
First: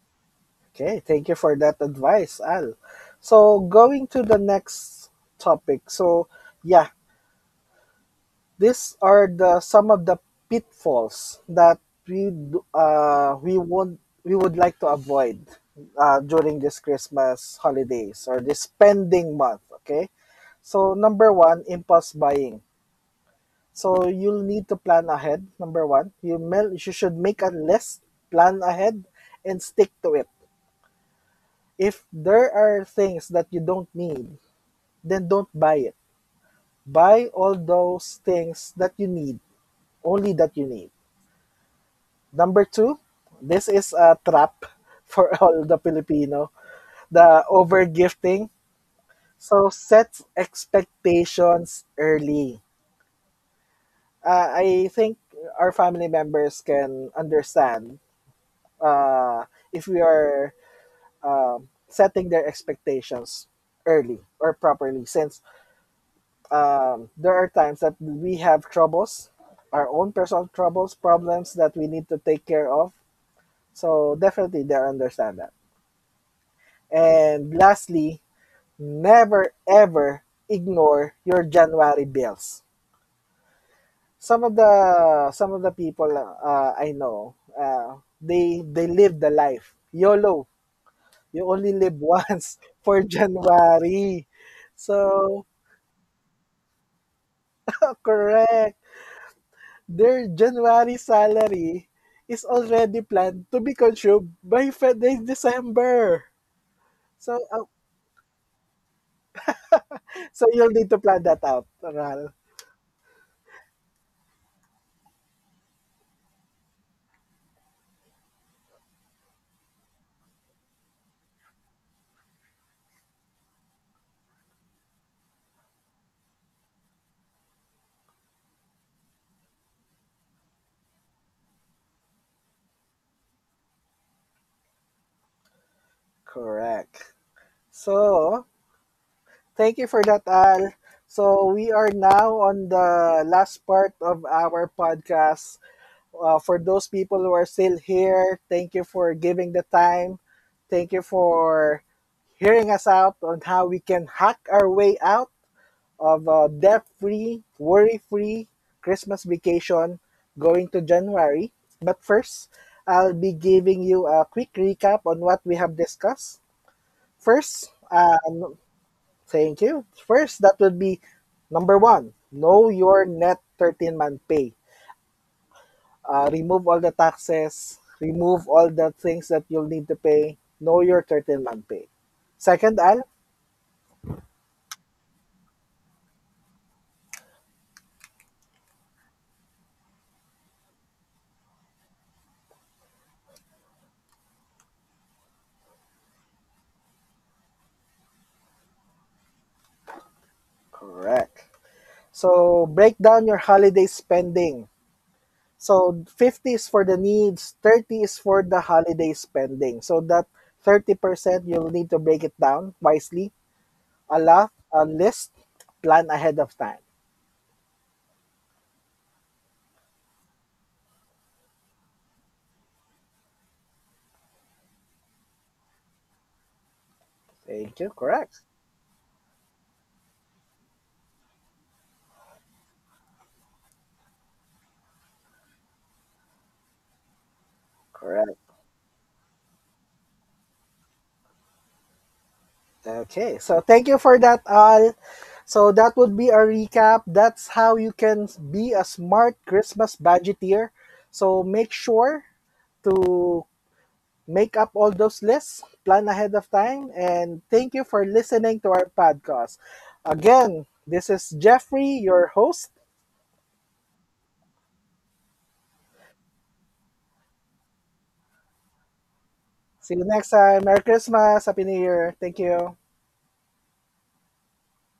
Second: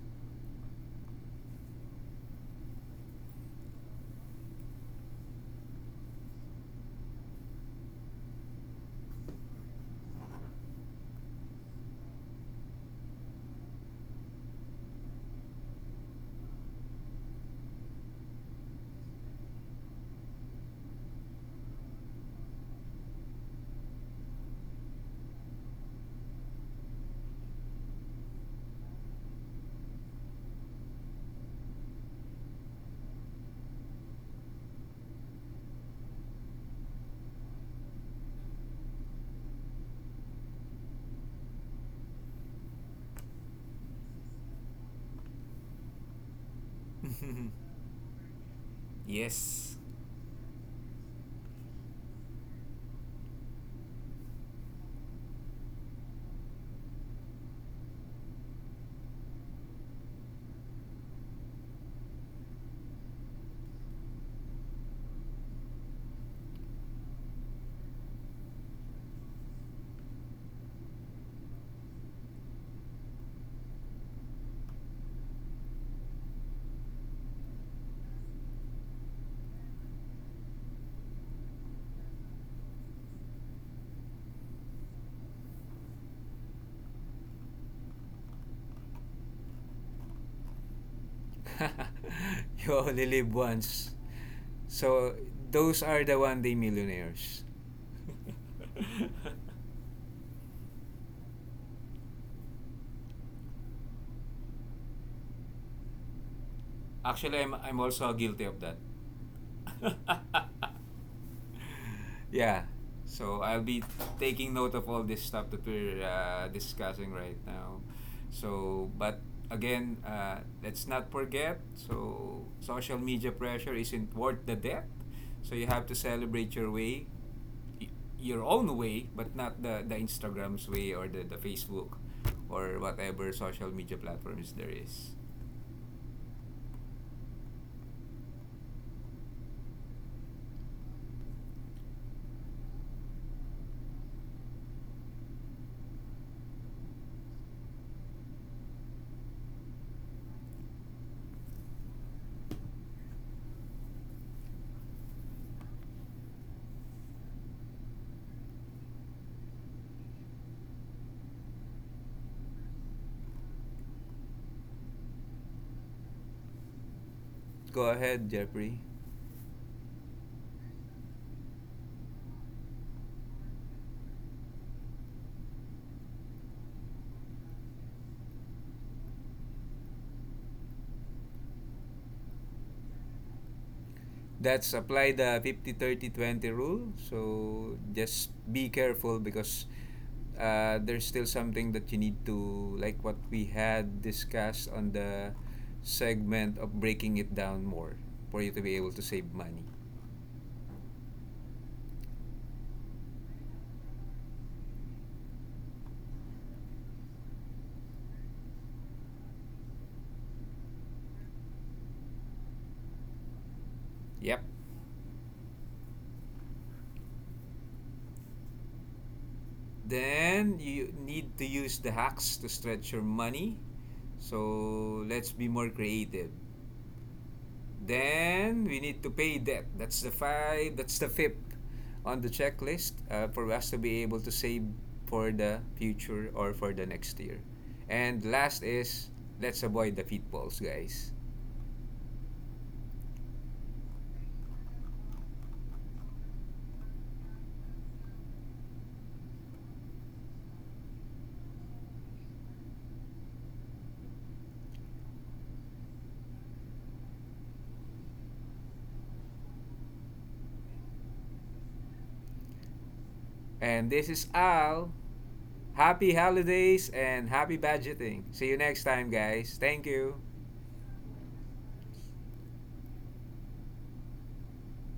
Speaker 1: Okay, thank you for that advice, Al. So going to the next topic. So yeah, these are the some of the pitfalls that we do- uh we would we would like to avoid during this Christmas holidays or this spending month. Okay, so number one, impulse buying. So you'll need to plan ahead. Number one, you should make a list, plan ahead, and stick to it. If there are things that you don't need, then don't buy it. Buy all those things that you need, only that you need. Number two, this is a trap <laughs> for all the Filipino, the over
Speaker 2: <laughs>
Speaker 1: gifting. So
Speaker 2: Yes.
Speaker 1: set expectations early. I think our family members can understand uh, if we are setting their expectations early or properly, since there are times that we have troubles our own personal troubles, problems that we need to take care of, so definitely they understand that. And lastly, never ever ignore your January bills. Some of the some of the people I know, uh, they live the life YOLO. You only live once
Speaker 2: <laughs> You
Speaker 1: <laughs> for
Speaker 2: only live once.
Speaker 1: January. So,
Speaker 2: So those are the one day millionaires.
Speaker 1: <laughs> correct. Their January salary is already planned to be consumed by by December.
Speaker 2: Actually,
Speaker 1: So,
Speaker 2: I'm, I'm also guilty of that.
Speaker 1: so you'll
Speaker 2: <laughs>
Speaker 1: need to plan that out, Ral.
Speaker 2: Yeah. So I'll be taking note of all this stuff that we're discussing right now. So, but again, let's not forget. So, social media pressure isn't worth the debt. So you have to celebrate your own way, but not the Instagram's way or the Facebook or whatever social media platforms there is.
Speaker 1: Correct. So, thank you for that, Al. So, we are now on the last part of our podcast. Uh, for those people who are still here, thank you for giving the time. Thank you for hearing us out on how we can hack our way out of a debt free, worry free Christmas vacation going to January. But first, I'll be giving you a quick recap on what we have discussed. First,
Speaker 2: Go ahead, Jeffrey.
Speaker 1: thank you. First, that would be number one, know your net 13-month pay. Uh, remove all the taxes, remove all the things that you'll need to pay, know your 13-month pay. Second, Al?
Speaker 2: That's apply the 50/30/20 rule. So just be careful because there's still something that you need to like what we had discussed on the segment of breaking it down more for you to be able to save money.
Speaker 1: Correct. So break down your holiday spending. So 50 is for the needs, 30 is for the holiday spending. So that 30% you'll need to break it down wisely. A
Speaker 2: Yep.
Speaker 1: lot, a list, plan ahead of time.
Speaker 2: Then you need to use the hacks to stretch your money. So let's be more creative.
Speaker 1: Thank you. Correct.
Speaker 2: Then we need to pay debt. That's the fifth on the checklist for us to be able to save for the future or for the next year. And
Speaker 1: Correct.
Speaker 2: last is let's avoid the pitfalls, guys.
Speaker 1: Okay. So thank you for that, Al. So that would be our recap. That's how you can be a smart Christmas budgeteer. So make sure to make up all those lists, plan ahead of time, and thank you for listening to our podcast. Again, this is Jeffrey, your host.
Speaker 2: And this is Al. Happy holidays and happy budgeting. See you next time, guys. Thank
Speaker 1: See you
Speaker 2: you.
Speaker 1: next time. Merry Christmas. Happy New Year. Thank you.